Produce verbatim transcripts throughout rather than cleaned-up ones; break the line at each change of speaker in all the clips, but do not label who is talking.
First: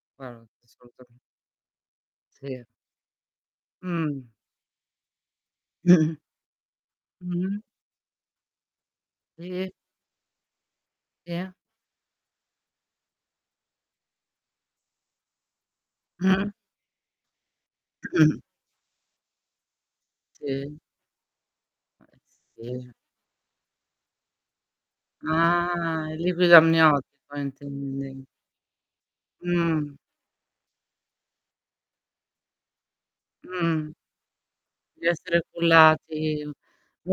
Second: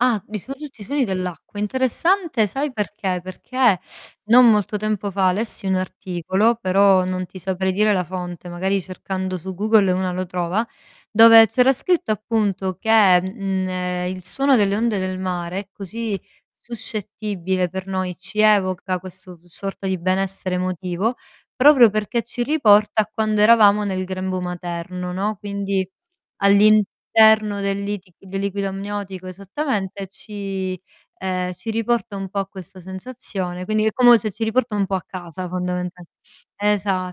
Ah, vi
guara,
[unintelligible] i suoni
assolutame
dell'acqua. Interessante,
Sì.
sai perché? Perché,
Mh.
non molto tempo fa lessi un articolo, però non ti
Mh-mh.
saprei dire la fonte, magari cercando su
ì.
Google una lo trova, dove
ì.
c'era scritto appunto che, mhmm, ehm, il suono delle onde del mare è così suscettibile per noi, ci evoca questo v sorta di benessere
Sì.
emotivo, proprio perché ci
Eh sì.
riporta a quando eravamo nel grembo materno, no, quindi
Ah, il liquido amniotico
all'interno del liti
intendi
del liquido amniotico,
Mh.
esattamente, e ci, ehm, ci riporta un po' a questa sensazione, quindi è
Mh.
como se ci riporta un po' a
Di essere
casa, fondamental
cullati, u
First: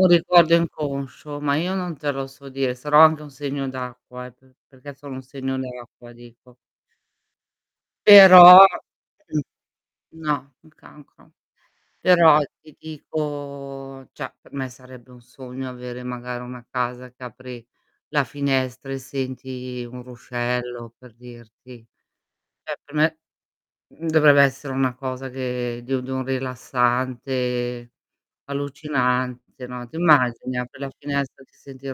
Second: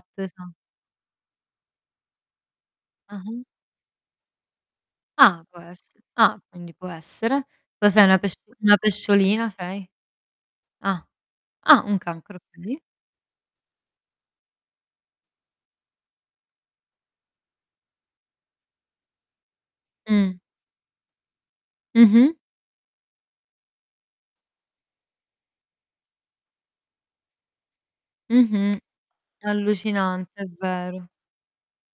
un
esa
ricordo inconscio, ma io non te lo so dire, sarò anche un
Ah-ah.
segno d'acqua eh, p perché sono un
Ah,
segno
può esse
d'acqua,
ah,
dico.
quindi può essere. Cos'è una pescio
Però
una pesciolina sei?
no, un
Ah,
cancro.
ah un cancro,
Però ti
okay.
dico ceh per me sarebbe un sogno avere magari una casa che apri la finestra e senti un
Mh.
ruscello, per dirti.
Mh-mh.
ceh per me mhmm, dovrebbe essere una cosa che di u di un rilassante
Mh-mh,
allucinante, no. Ti
allucinante, è
immagini? Apri la
vero.
finestra, ti senti il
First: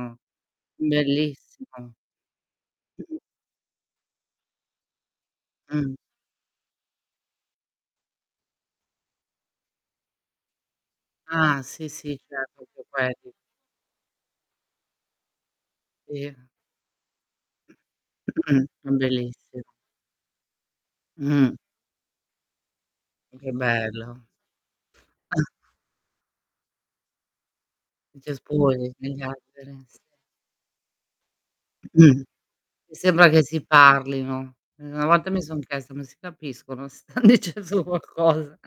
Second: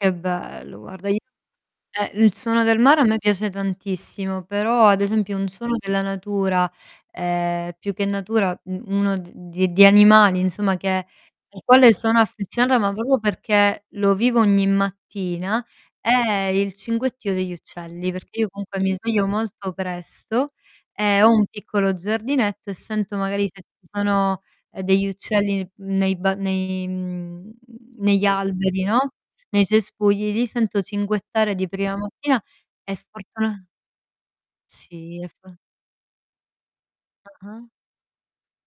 Che bello, guarda io
Bellissimo.
eh, il suono del mare a me piace tantissimo, però ad esempio un suono
Mh.
della natura, ehm, più che natura, mhmm, uno d di di animali, insomma, che al
Ah, sì,
quale
sì,
sono
certo
affezionata,
anche
ma propo
quelli.
perché lo vivo ogni mattina,
Sì.
è il cinguettio degli uccelli, perché io comunque mi sveglio
Bellissimo.
molto presto e ho un
Mh.
piccolo giardinetto e sento magari
Che
se ci
bello.
sono, ehm, degli uccelli nei mhmm, nei ba nei mhmm,
I
negli alberi,
cespugli,
no.
negli
Nei
alberi, sì.
cespugli, li sento cinguettare di prima mattina
Che
e
sembra che si
fortuna
parlino. Una
Sì e
volta mi
fo
son chiesta: "Ma si capiscono? Si stan
Ah-ah.
dicendo qualcosa?"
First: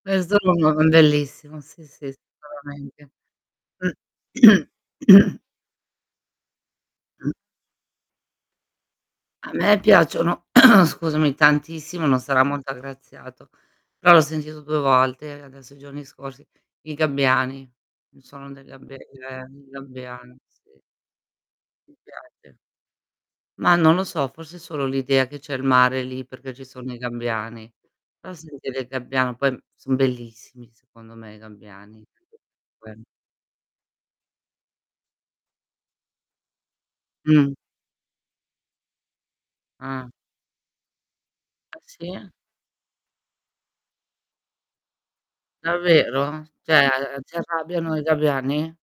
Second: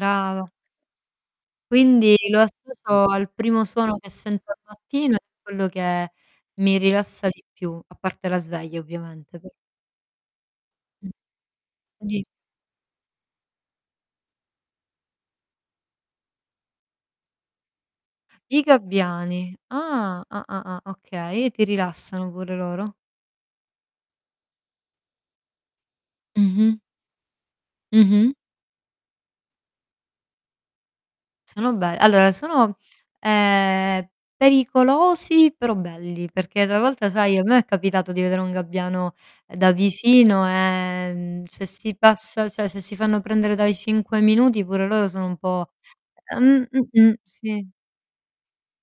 Questo [unintelligible] è bellissimo, sì, sì,
Quindi lo associo
sicuramente.
al primo suono che sento al mattino e quello che mi rilassa di più, a parte la sveglia ovviamente
A
[unintelligible]
me piacciono
Mh.
scusami, tantissimo, non
Di
sarà molto aggraziato, però l'ho sentito due volte, adesso i giorni scorsi, i gabbiani. Il suono
I
dei gabbia eh,
gabbiani.
i
Ah,
gabbiani,
ah, ah,
sì.
ah, okay e ti
Mi
rilassano pure
piace.
loro.
Mah, non lo so, forse solo l'idea che c'è il mare lì, perché ci
Mh-mh.
sono i gabbiani. Però
Mh-mh.
sentire i gabbiano poi son bellissimi secondo me, i
Sono be
gabbiani
allora sono,
[unintelligible]
ehm, pericolosi, però belli, perché travolta sai, a
Mh.
me è capitato di vedere un gabbiano, ehm, da
Ah.
vicino, e, mhmm, se
Ah
si
sì?
passa ceh se si fanno prendere dai cinque minuti pure loro sono un po'
Davvero?
ehm,
ceh,
mh-mh,
a si
sì.
arrabbiano i gabbiani?